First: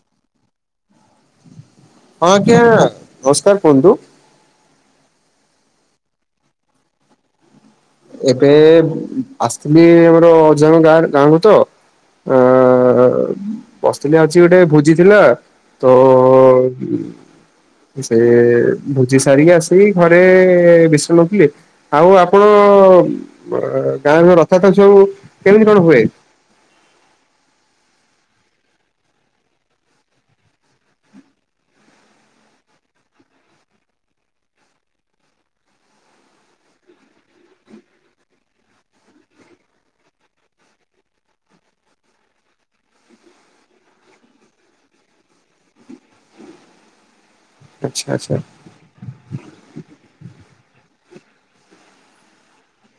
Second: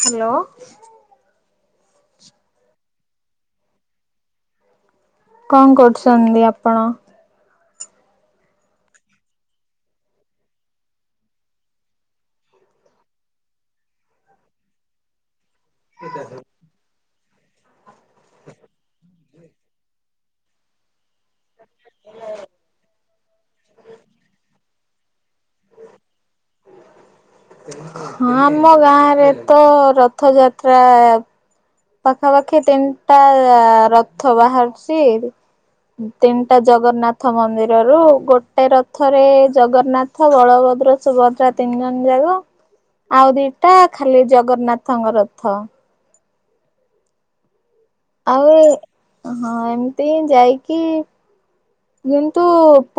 Hello. ହଁ ଆଜ୍ଞା ନମସ୍କାର କୁହନ୍ତୁ। କଣ କରୁଛନ୍ତି ଆପଣ? ଏବେ ଆସିଥିଲି ଆମର ଅଜାଣ ଗାଁରେ ଗାଁକୁ ତ ଆଁ ବସିିଥିଲି ଆଜି ଗୋଟେ ଭୋଜି ଥିଲା। ତ ଏଁ ସେ ଭୋଜି ସାରିକି ଆସିିକି ଘରେ ବିଷ ନଉଥିଲେ ଆଉ ଆପଣ [unintelligible] ଗାଁ ରଥ ଯାତ୍ରା ସବୁ କେମିତି କଣ ହୁଏ? ହଁ ଆମ ଗାଁରେ ତ ରଥଯାତ୍ରା ପାଖାପାଖି ତିନିଟା ରଥ ବାହାରୁଚି। ତିନିଟା ଜଗନ୍ନାଥ ମନ୍ଦିରରୁ ଗୋଟେ ରଥରେ ଜଗ ନ୍ନାଥ, ବଳଭଦ୍ର, ସୁଭଦ୍ରା ତିନି ଜଣ ଜାଗ ଆଉ ଦିଟା ଖାଲି ଜଗନ୍ନାଥଙ୍କ ରଥ। ଆଚ୍ଛା ଆଚ୍ଛା ଆଉ ହଁ ଏମିତି ହିଁ ଯାଇକି କିନ୍ତୁ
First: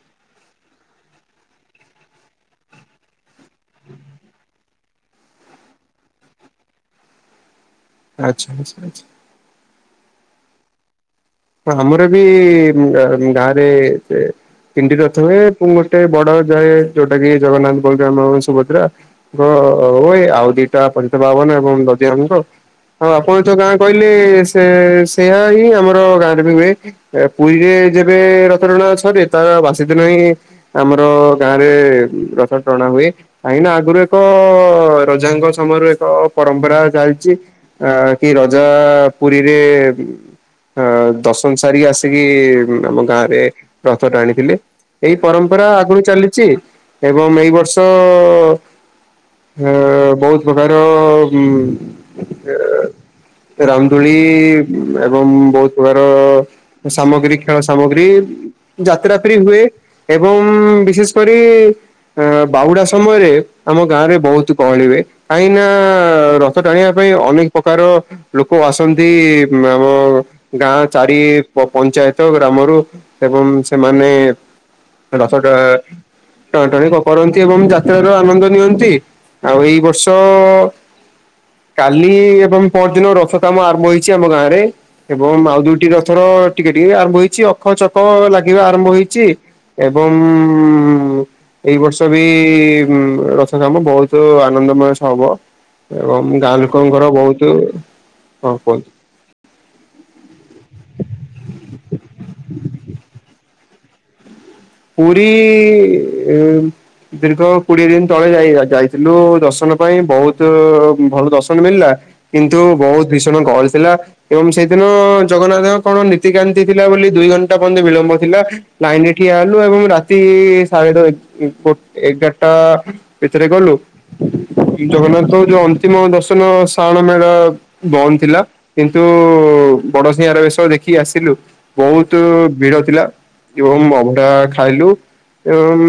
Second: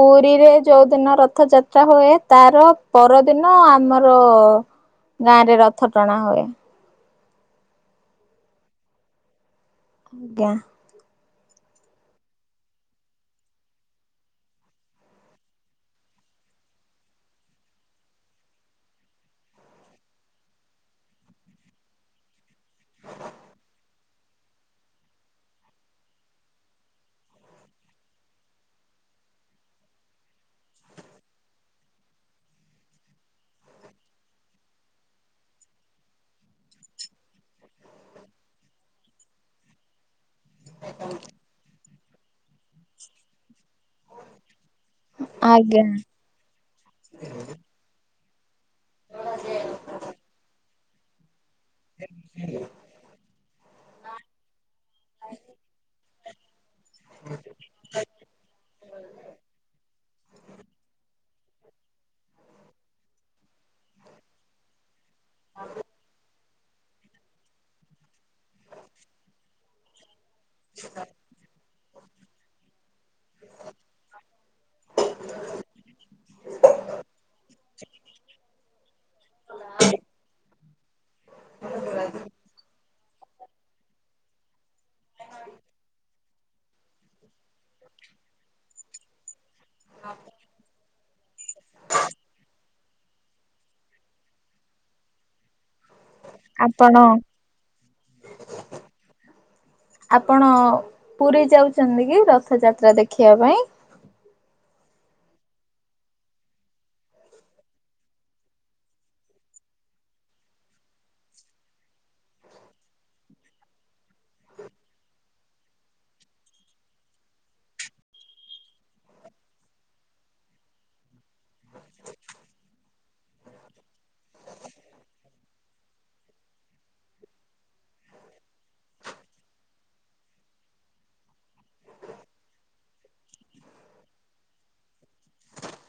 ପୁରିରେ ଯୋଉଦିନ ରଥଯାତ୍ରା ହୁଏ ତାର ପର ଦିନ ଆମର ଗାଁରେ ରଥ ଟଣା ହୁଏ। ଆଚ୍ଛା ଆଚ୍ଛା ଆଚ୍ଛା। ଆଜ୍ଞା। ଆମର ବି ଗାଁ ଗାଁରେ ଏ ତିନିଟି ରଥ ହୁଏ। ଗୋଟେ ଯାଏ ଯୋଉଟାକି ଜଗନ୍ନାଥ, ବଳରାମ, ସୁଭଦ୍ରା ହଁ ହୁଏ ଆଉ ଦିଟା ପଞ୍ଚଭାବନ ଏବଂ ଦଧିଅନନ୍ତ। ଆଉ ଆପଣ ଯୋଉ ଗାଁ କହିଲେ ସେ-ସେଇଆ ହିଁ ଆମର ଗାଁ [unintelligible] ହୁଏ। ପୁରୀରେ ଯେବେ ରଥଟଣା ସରେ ତା ବାସି ଦିନ ହିଁ ଆମର ଗାଁରେ ରଥ ଟଣା ହୁଏ। କାହିଁକି ନା ଆଗରୁ ଏକ ରଜାଙ୍କ ସମୟରୁ ଏକ ପରମ୍ପରା ଚାଲିଚି। ଆ କି ରଜା ପୁରିରେ ଆ ଦର୍ଶନ ସାରିକି ଆସିକି ଆମ ଗାଁରେ ରଥ ଟାଣିଥିଲେ। ଏଇ ପରମ୍ପରା ଆଜ୍ଞା ଆଗରୁ ଚାଲିଚି। ଏବଂ ଏଇ ବର୍ଷ ହେଁ ବୋହୁତ ପ୍ରକାର ଅଁ ଉଁ ରାମଦୋଳି ଏବଂ ବୋହୁତ ପ୍ରକାର ସାମଗ୍ରୀ ଖେଳ ସାମଗ୍ରୀ ଯାତ୍ରା ଫେରି ହୁଏ ଏବଂ ବିଶେଷ କରି ଅ ବାହୁଡା ସମୟରେ ଆମ ଗାଁରେ ବୋହୁତ ଗହଳି ହୁଏ। କାହିଁକି ନା ର ରଥ ଟାଣିବା ପାଇଁ ଅନେକ ପ୍ରକାର ଲୋକ ଆସନ୍ତି ଆମ ଗାଁ ଚାରି ପ-ପଞ୍ଚାୟତ ଗ୍ରାମରୁ ଏବଂ ସେମାନେ ରଥ ଟଣା ଟଣା ଟଣି କରନ୍ତି ଏବଂ ଯାତ୍ରାର ଆନନ୍ଦ ନିଅନ୍ତି। ଆଉ ଏଇ ବର୍ଷ କାଲି ଏବଂ ପହର ଦିନ ରଥ କାମ ଆରମ୍ଭ ହେଇଚି ଆମ ଗାଁରେ। ଏବଂ ଆଉ ଦୁଇଟି ରଥର ଟିକେ ଟିକେ ଆରମ୍ଭ ହେଇଚି। ଅଖ ଚକ ଲାଗିବା ଆରମ୍ଭ ହେଇଚି। ଏବଂ ଏଇ ବର୍ଷ ବି ରଥ କାମ ବୋହୁତ ଆନନ୍ଦମୟ ସହ ହବ। ଏବଂ ଗାଁ ଆପଣ ଲୋକଙ୍କର ବୋହୁତୁ କଣ କୁହନ୍ତି ଆପଣ ପୁରି ଯାଉଚନ୍ତି କି ରଥଯାତ୍ରା ଦେଖିବା ପାଇଁ? ପୁରି ଇଁ ଦୀର୍ଘ କୋଡିଏ ଦିନ ତଳେ ଯାଇ-ଯାଇଥିଲୁ ଦର୍ଶନ ପାଇଁ ବୋହୁତୁ ଭଲ ଦର୍ଶନ ମିଳିଲା। କିନ୍ତୁ ବୋହୁତ ଭୀଷଣ ଗହଳି ଥିଲା। ଏବଂ ସେଇଦିନ ଜଗନ୍ନାଥଙ୍କ କଣ ନୀତିକାନ୍ତି ଥିଲା ବୋଲି ଦୁଇ ଘଣ୍ଟା ପର୍ଯ୍ୟନ୍ତ ବିଳମ୍ବ ଥିଲା। ଲାଇନରେ ଠିଆ ହେ ଲୁ ଏବଂ ରାତି ସାଢେ ଦୁଇ ଗୋଟେ ଏଗାରଟା ଭିତରେ ଗଲୁ। ଜଗନ୍ନାଥ ଯୋଉ ଅନ୍ତିମ ଦର୍ଶନ ଶାହାଣ ମେଳା ବନ୍ଦ ଥିଲା। କିନ୍ତୁ ବଡସିଂହାର ବେଶ ଦେଖିକି ଆସିଲୁ ବୋହୁତୁ ଭିଡ ଥିଲା। ଏବଂ ଅବଢା ଖାଇଲୁ। ଏବଂ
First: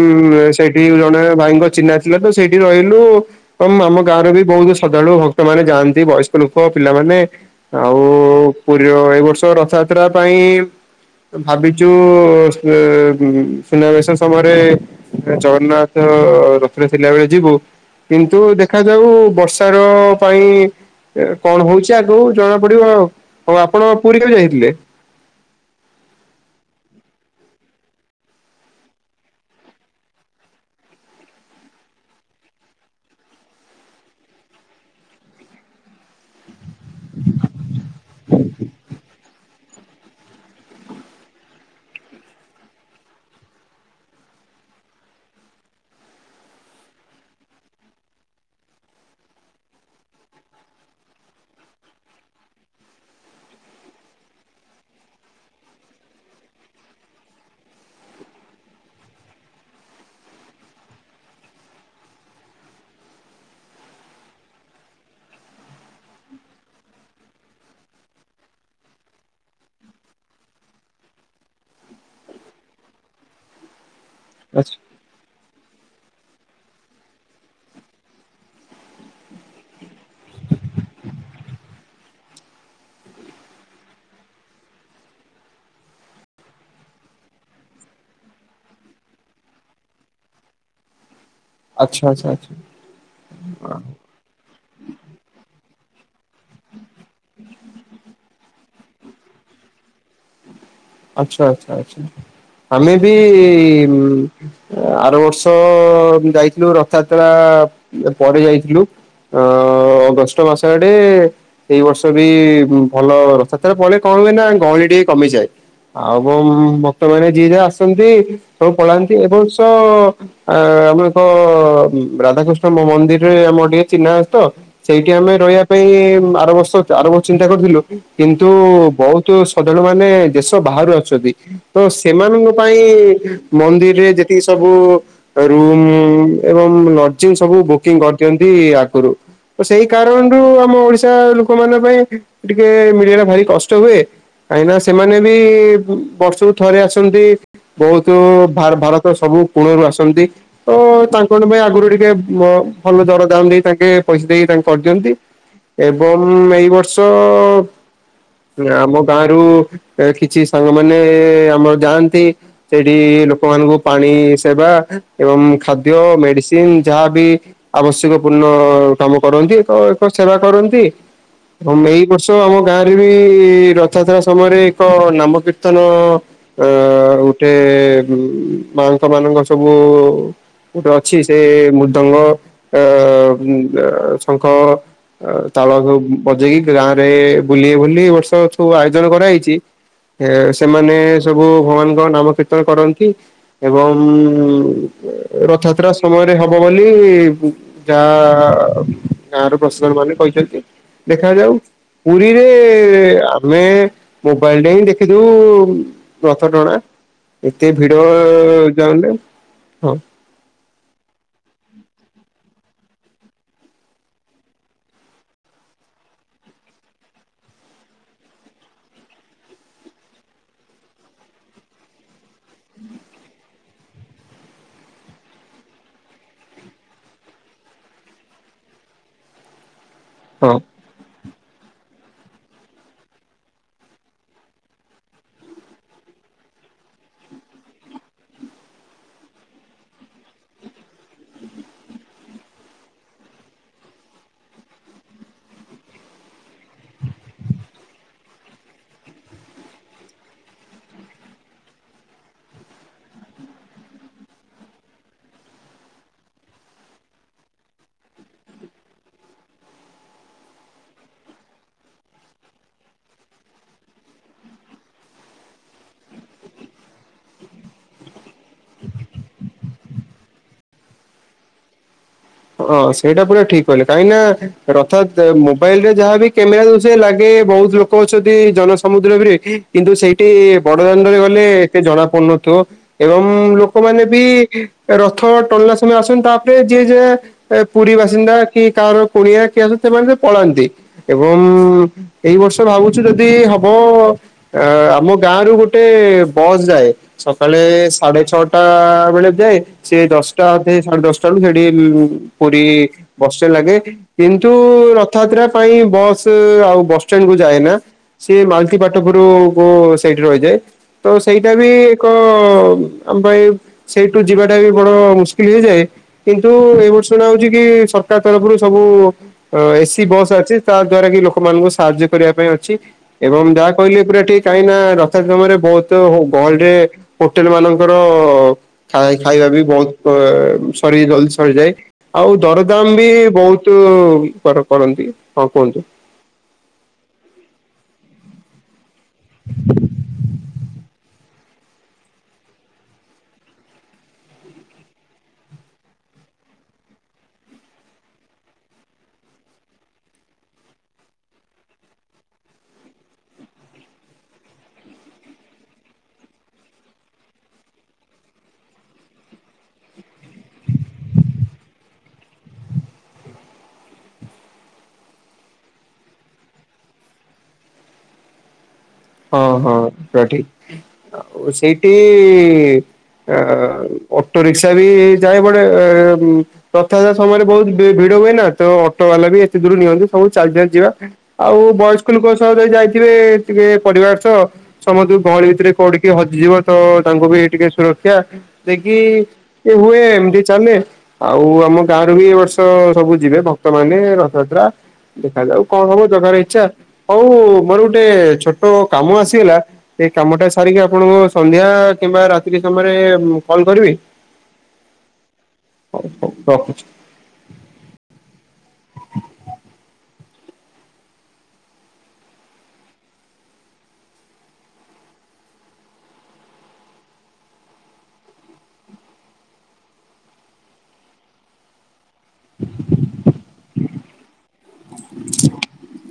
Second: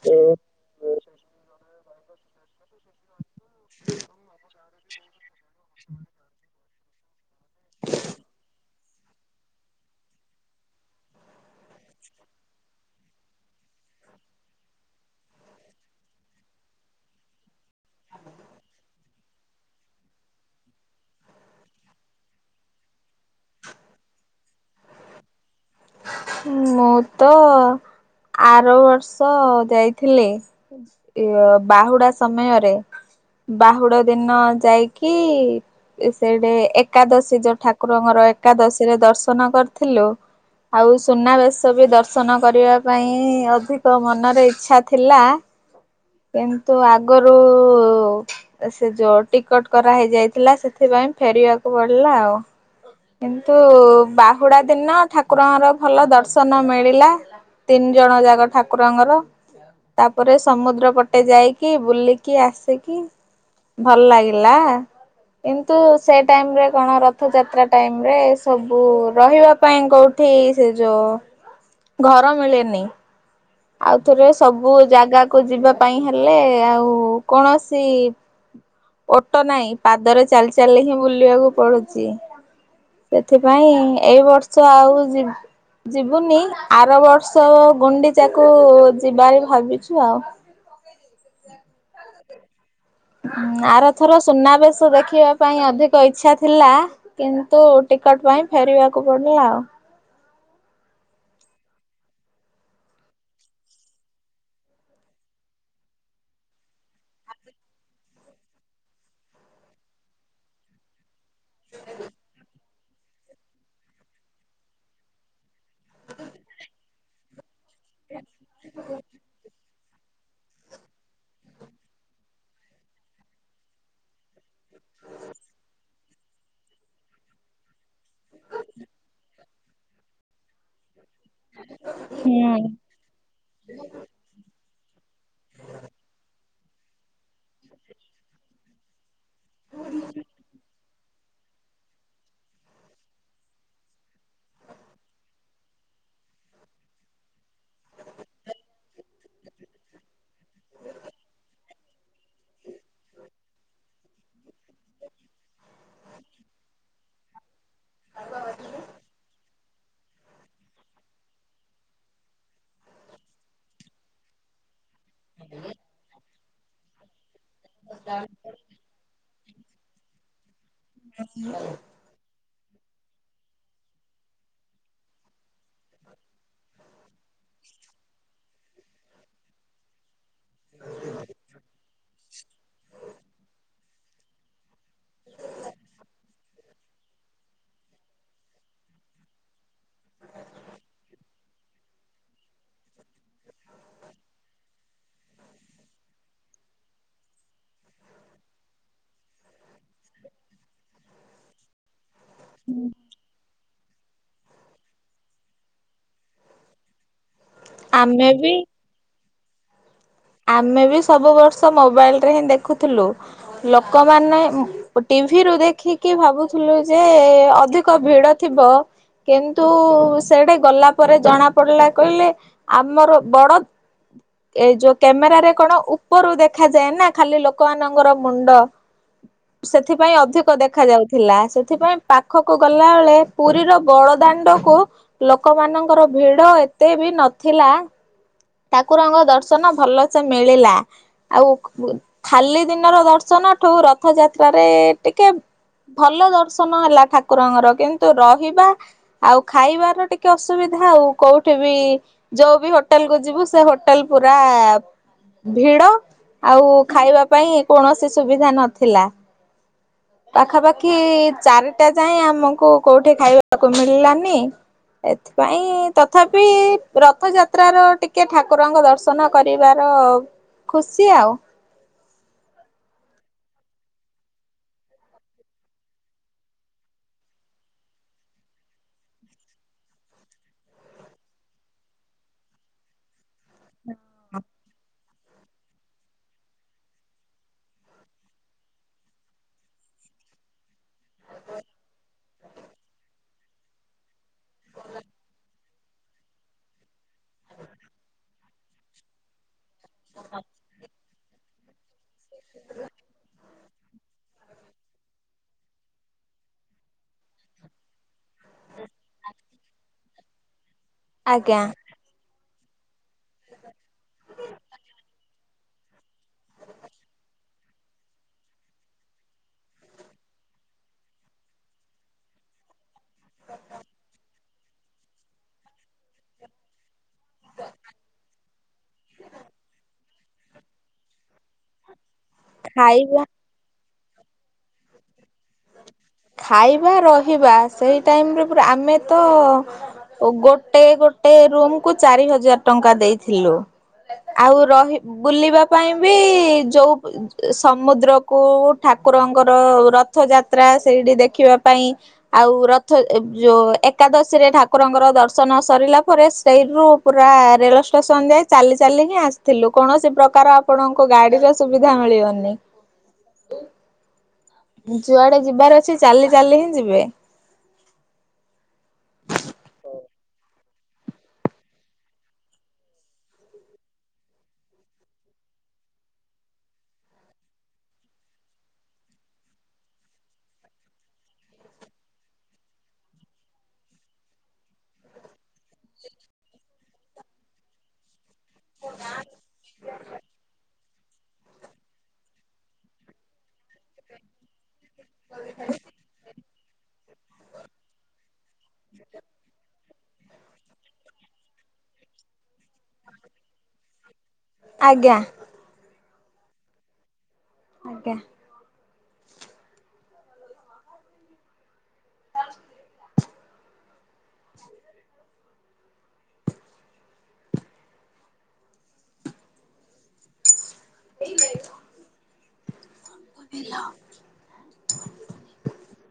ସେଠି ଜଣେ ଭାଇଙ୍କ ଚିହ୍ନା ଥିଲାତ ସେଇଠି ରହିଲୁ। ଏବଂ ଆମ ଗାଁର ବି ବୋହୁତୁ ଶ୍ରଦ୍ଧାଳୁ ଭକ୍ତମାନେ ଯାଆନ୍ତି। ବୟସ୍କ ଲୋକ ପିଲାମାନେ ଆଉ ପୁରିର ଏଇ ବର୍ଷ ରଥଯାତ୍ରା ପାଇଁ ଭାବିଚୁ [unintelligible] ଉଁ ସୁନାବେଶ ସମୟରେ ଜଗନ୍ନାଥ ରଥରେ ଥିଲା ବେଳେ ଯିବୁ। କିନ୍ତୁ ଦେଖାଯାଉ ବର୍ଷାର ପାଇଁ କଣ ହଉଛି ଆଗକୁ ଜଣା ପଡିବ ଆ ଆଉ ଆପଣ ପୁରୀ କେବେ ଯାଇଥିଲେ? ମୁଁ ତ ଆର ବର୍ଷ ଯାଇଥିଲେ। ଏ ଅ ବାହୁଡା ସମୟରେ ବାହୁଡ଼ା ଦିନ ଯାଇକି ସେଇଠି ଏ ଏକାଦଶୀ ଯୋଉ ଠାକୁରଙ୍କର ଏକାଦଶୀ ରେ ଦର୍ଶନ କରିଥିଲୁ ଆଉ ସୁନାବେଶ ତ ଏବେ ସବୁ ଦର୍ଶନ କରିବା ପାଇଁ ଅଧିକ ମନରେ ଇଚ୍ଛା ଥିଲା କିନ୍ତୁ ଆଗରୁ ଉ ସେ ଯୋଉ ଟିକଟ କରାହେଇ ଯାଇଥିଲା ସେଥିପାଇଁ ଫେରିବାକୁ ପଡିଲା ଆଉ କିନ୍ତୁ ବାହୁଡା ଦିନ ଠାକୁରଙ୍କର ଭଲ ଦର୍ଶନ ମିଳିଲା। ତିନି ଜଣ ଯାଗ ଠାକୁରଙ୍କର ତାପରେ ସମୁଦ୍ର ପଟେ ଯାଇକି ବୁଲିକି ଆସିକି ଭଲ ଲାଗିଲା କିନ୍ତୁ ସେ ଟାଇମ ରେ କଣ ରଥଯାତ୍ରା ଟାଇମୀ ରେ ସବୁ ରହିବା ପାଇଁ କଉଠି ସେ ଯୋଉ ଘର ମିଳେନି। ଆଉଥରେ ସବୁ ଆଚ୍ଛା ଜାଗା କୁ ଯିବା ପାଇଁ ହେଲେ ଆଉ କୌଣସି ଓଟ ନାହିଁ ପାଦରେ ଚାଲି ଚାଲି ହିଁ ବୁଲିବାକୁ ପଡୁଛି। ସେଥିପାଇଁ ଏଇ ବର୍ଷ ଆଉ ଯି ଯିବୁନି। ଆର ବର୍ଷ ଗୁଣ୍ଡିଚାକୁ ଯିବାର ଭାବିଛୁ ଆଉ। ଆଚ୍ଛା ଆଚ୍ଛା ଆଚ୍ଛା। ଆରଥର ସୁନାବେଶ ଦେଖ ଦେଖିବା ପାଇଁ ଅଧିକ ଇଚ୍ଛା ଥିଲା କିନ୍ତୁ ଟିକଟ ପାଇଁ ଫେରିବାକୁ ପଡ଼ିଲା ଆଉ। ଆଚ୍ଛା ଆଚ୍ଛା ଆଚ୍ଛା। ଆମେ ବି ଆର ବର୍ଷ ଯାଇଥିଲୁ ରଥଯାତ୍ରା ପରେ ଯାଇଥିଲୁ ଅ ଅଗଷ୍ଟ ମାସ ଆଡ଼େ ଏଇ ବର୍ଷ ବି ଭ ଭଲ ରଥଯାତ୍ରା ପଳେ କଣ ହୁଏ ନା ଗହଳି ଟିକେ କମିଯାଏ। ଆଉ ଏବଂ ଭକ୍ତମାନେ ଯିଏ ଯାହା ଆସନ୍ତି ସବୁ ପଳାନ୍ତି ଏ ବର୍ଷ ଅ ଆମର କଣ ରାଧାକୃଷ୍ଣ ମ ମନ୍ଦିରରେ ଆମର ଟିକେ ଚିହ୍ନା ଅଛି ତ ସେଇଠି ଆମେ ରହିବା ପାଇଁ ଆର ବର୍ଷ ଆର ବର୍ଷ ଚିନ୍ତା କରିଥିଲୁ। କିନ୍ତୁ ବହୁତୁ ଶ୍ରଦ୍ଧାଳୁ ମାନେ ଦେଶ ବାହାରୁ ଆସୁଛନ୍ତି। ତ ସେମାନଙ୍କ ହୁଁ। ପାଇଁ ମନ୍ଦିରିରେ ଯେତିକି ସବୁ ରୁମ୍ ଏବଂ ଲଜିଂ ସବୁ ବୁକିଂ କରିଦିଅନ୍ତି ଆଗରୁ। ଓ ସେଇ କାରଣରୁ ଆମ ଓଡିଶା ଲୋକମାନଙ୍କ ପାଇଁ ଟିକେ ମିଳିବା ଟା ଭାରି କଷ୍ଟ ହୁଏ କାହିଁକିନା ସେମାନେ ବି ବର୍ଷକୁ ଥରେ ଆସନ୍ତି। ବହୁତ ଭାର ଭାରତର ସବୁ କୋଣରୁ ଆସନ୍ତି। ତ ତାଙ୍କ ମାନଙ୍କ ପାଇଁ ଆଗରୁ ଟିକେ ଭ ଭଲ ଜର ଦାମ ଦେଇ ତାଙ୍କେ ପଇସା ଦେଇ ତାଙ୍କେ କରିଦିଅନ୍ତି [inaudible] ଏବଂ ଏଇ ବର୍ଷ ଆମ ଗାଁରୁ ଏ କିଛି ସାଙ୍ଗ ମାନେ ଆମର ଯାଆନ୍ତି। ସେଇଠି ଲୋକମାନଙ୍କୁ ପାଣି ସେବା ଏବଂ ଖାଦ୍ୟ ମେଡିସିନ ଯାହାବି ଆବଶ୍ୟକ ପୂର୍ଣ୍ଣ କାମ କରନ୍ତି ଏକ ଏକ ସେବା କରନ୍ତି ଏବଂ ଏଇ ଏ ବର୍ଷ ଆମ ଗାଁରେ ବି ରଥଯାତ୍ରା ସମୟରେ ଏକ ନାମକୀର୍ତ୍ତନ ଆଁ ଉଠେ ମାଙ୍କ ମାନଙ୍କ ସବୁ ଗୋଟେ ଅଛି ସେ ମୃଦଙ୍ଗ ଅ ଶଙ୍ଖ ଅ ତାଳ ସବୁ ବଜେଇକି ଗ୍ରା ରେ ବୁଲି ବୁଲି ଏ ବର୍ଷ ସବୁ ଆୟୋଜନ କରାହେଇଛି। ଏ ସେମାନେ ସବୁ ଭଗବାନଙ୍କ ନାମ କୀର୍ତ୍ତନ କରନ୍ତି। ଏବଂ ଉ ରଥଯାତ୍ରା ସମୟରେ ହବ ବୋଲି ଯାହା ଗାଁ ର ପ୍ରଶାସନ ମାନେ କହିଛନ୍ତି ଦେଖାଯାଉ ପୁରୀରେ ଆମେ ବାଲଡେଲ୍ ଦେଖିଦଉ ରଥ ଟଣା ଏତେ ଭିଡ ଆମେ ବି ଯାଉ ହଁ। ଆମେ ବି ସବୁ ବର୍ଷ ମୋବାଇଲ ରେ ହିଁ ଦେଖୁଥିଲୁ ଲୋକମାନେ ଟିଭିରୁୁ ଦେଖିକି ଭାବୁଥିଲୁ ଯେ ଅଧିକ ଭିଡ ଥିବ। କିନ୍ତୁ ସେଟେ ଗଲା ପରେ ଜଣା ପଡିଲା କହିଲେ ଆମର ବଡ ଏ ଯୋଉ କ୍ୟାମେରରେ କଣ ଉପରୁ ଦେଖାଯାଏ ନା ଖାଲି ଲୋକମାନଙ୍କର ମୁଣ୍ଡ। ସେଥିପାଇଁ ଅଧିକ ହଁ। ଦେଖା ଯାଉଚି। ଥିଲା ସେଥିପାଇଁ ପାଖକୁ ଗଲାବେଳେ ପୁରୀର ବଡ଼ଦାଣ୍ଡକୁ ଲୋକମାନଙ୍କର ଭିଡ ଏତେ ବି ନଥିଲା। ଠାକୁରଙ୍କ ଦର୍ଶନ ଭଲ ସେ ମିଳିଲା। ଆଉ ଖାଲି ଦିନର ଦର୍ଶନ ଠୁ ରଥଯାତ୍ରାରେ ଟି ଭଲ ଦର୍ଶନ ହେଲା ଠାକୁରଙ୍କର, କିନ୍ତୁ ରହିବା ଆଉ ଖାଇବାର ଟିକେ ଅସୁବିଧା ଆଉ କୋଉଠି ବି ଯୋଉ ବି ହୋଟେଲ କୁ ଯିବୁ ସେ ହୋଟେଲ ପୁରା ଭିଡ ଆଉ ଖାଇବା ପାଇଁ କୌଣସି ସୁବିଧା ନଥିଲା। ହ ପାଖାପାଖି ଚାରିଟା ଯାଏ ଆମକୁ କୋଉଠି ଖାଇବାକୁ ମିଳିଲାନି। ଏଥିପାଇଁ ତଥାପି ରଥଯାତ୍ରାର ଟି ଟିକେ ଠାକୁରଙ୍କ ଦର୍ଶନ କରିବାର ଖୁସି ଆଉ। ହଁ ସେଇଟା ପୁରା ଠିକ କଲେ କାହିଁକି ନା ରଥ ଯା ମୋବାଇଲ ରେ ଯାହାବି କ୍ୟାମେରା ଦୋଉଛ ଲାଗେ ବୋହୁତ ଲୋକ କହୁଚନ୍ତି ଜନ ସମୁଦ୍ର ବିରେ କିନ୍ତୁ ସେଇଠି ବଡଦାଣ୍ଡରେ ଗଲେ ଏତେ ଜଣା ପଡୁନଥିବ ଏବଂ ଲୋକମାନେ ବି ରଥ ଟାଣିଲା ସମୟ ଆସନ୍ତି ତାପରେ ଯିଏ ଯାହା ପୁରୀ ବାସିନ୍ଦା କି କାହାରର କୁଣିଆ କି ଏବୁ ସେମାନେ ସେ ପଳାନ୍ତି। ଏବଂ ଏଇ ବର୍ଷ ଭାବୁଚୁ ଯଦି ହବ ଅ ଆମ ଗାଁ ରୁ ଗୋଟେ ବସ୍ ଯାଏ। ସକାଳେ ସାଢେ ଛଅଟା ବେଳେ ଖାଏ। ସେ ଦଶଟା ସାଢେ ଦଶଟା ବଳୁ ସେଠି ପୁରୀ ବସେ ଲାଗେ କିନ୍ତୁ ରଥଯାତ୍ରା ପାଇଁ ବସ୍ ଆଉ ବସ ଷ୍ଟାଣ୍ଡ କୁୁ ଯାଏନା। ସିଏ ମାଲତି ପାଟପୁରୁ କ ସେଇଠି ରହିଯାଏ ତ ସେଇଟା ଆଜ୍ଞା ବି କ [unintelligible] ଆମ ସେଇଠୁ ଯିବାଟା ବି ବଡ ମୁସ୍କିଲ ହେଇଯାଏ, କିନ୍ତୁ ଏ ବର୍ଷ ଶୁଣା ହୋଉଚି କି ସରକାର ତରଫରୁ ସବୁ ଅ ଏସି ବସ୍ ଅଛି ତା ଦ୍ଵାରା କି ଲୋକମାନଙ୍କୁ ସାହାଯ୍ୟ କରିବା ପାଇଁ ଅଛି। ଏବଂ ଯାହା କହିଲେ ପୁରା ଠିକ। କାହିଁ ନା ରଥ କମରେ ବୋହୁତ ଗହଳିରେ ହୋଟେଲ ମାନଙ୍କର ଖାଇ ଖାଇବା ବି ବୋହୁତ ସରି ଜଲଦି ସରିଯାଏ। ଆଉ ଦରଦାମ ବି ଖାଇବା ବୋହୁତ କରନ୍ତି ହଁ କୁହନ୍ତୁ। ଖାଇବା ରହିବା ସେଇ ଟାଇମ ରେ ପୁରା ଆମେ ତ ଓ ଗୋଟେ ଗୋଟେ ରୁମକୁୁ ଚାରି ହଜାର ଟଙ୍କା ଦେଇଥିଲୁ। ଆଉ ରହି ବୁଲିବା ପାଇଁ ବି ଯୋଉ ସମୁଦ୍ରକୁ ଠାକୁରଙ୍କର ରଥ ଯାତ୍ରା ସେଇଠି ଦେଖିବା ପାଇଁ ଆଉ ରଥ ଯୋଉ ଏକାଦଶୀରେ ଠାକୁରଙ୍କର ଦର୍ଶନ ସରିଲା ପରେ ସେଇରୁୁ ପୁରା ରେଳ ଷ୍ଟେସନ ଯଏ ଚାଲି ଚାଲି ହିଁ ଆସିଥିଲୁ କୌଣସି ପ୍ରକାର ଆପଣଙ୍କ ଗାଡିର ସୁବିଧା ମିଳିବନି। ଯୁଆଡେ ଯିବାର ଅଛି ଚାଲି ଚାଲି ହିଁ ଯିବେ। ହଁ ହଁ ପୁରା ଠିକ ଆଉ ସେଇଠି ଅଟୋ ରିକ୍ସା ବି ଯାଏ ବଡେ ରଥଯାତ୍ରା ସମୟରେ ବୋହୁତ ଭି ଭିଡ ହୁଏ ନା ତ ଅଟୋ ବାଲା ବି ଏତେ ଦୂର ନିଅନ୍ତୁ ସବୁ ଚାଲି ଚାଲି ଯିବା। ଆଉ, ବୟସ୍କ ଲୁକ ସହ ଯଦି ଯାଇଥିବେ, ଟିକେ ପଡ଼ିବାର ସହ ସମସ୍ତୁ ଗହଳି ଭିତରେ କୋଉଠିକେ ହଜିଯିବ। ତ ତାଙ୍କୁ ବି ଟିକେ ସୁରକ୍ଷା ଦେଖି ଏ ହୁଏ। ଏମତି ଚାଲେ। ଆଉ, ଆମ ଗାଁରୁ ବି ଏ ବର୍ଷ, ସବୁ ଯିବେ ଭକ୍ତ ମାନେ ରଥଯାତ୍ରା। ଦେଖାଯାଉ, କଣ ହବ ଜଗାର ଇଚ୍ଛା? ହଉ ମୋର ଗୋଟେ ଛୋଟ କାମ ଆସିଗଲା। ଏ କାମଟା ସାରିକି ଆପଣଙ୍କୁ ସନ୍ଧ୍ୟା କିମ୍ବା, ରାତ୍ରି ସମୟରେ ମୁଁ କଲ କରିବି? ଆଜ୍ଞା। ହଉ ହଉ ରଖୁଛି। ଆଜ୍ଞା। [inaudible] [inaudible]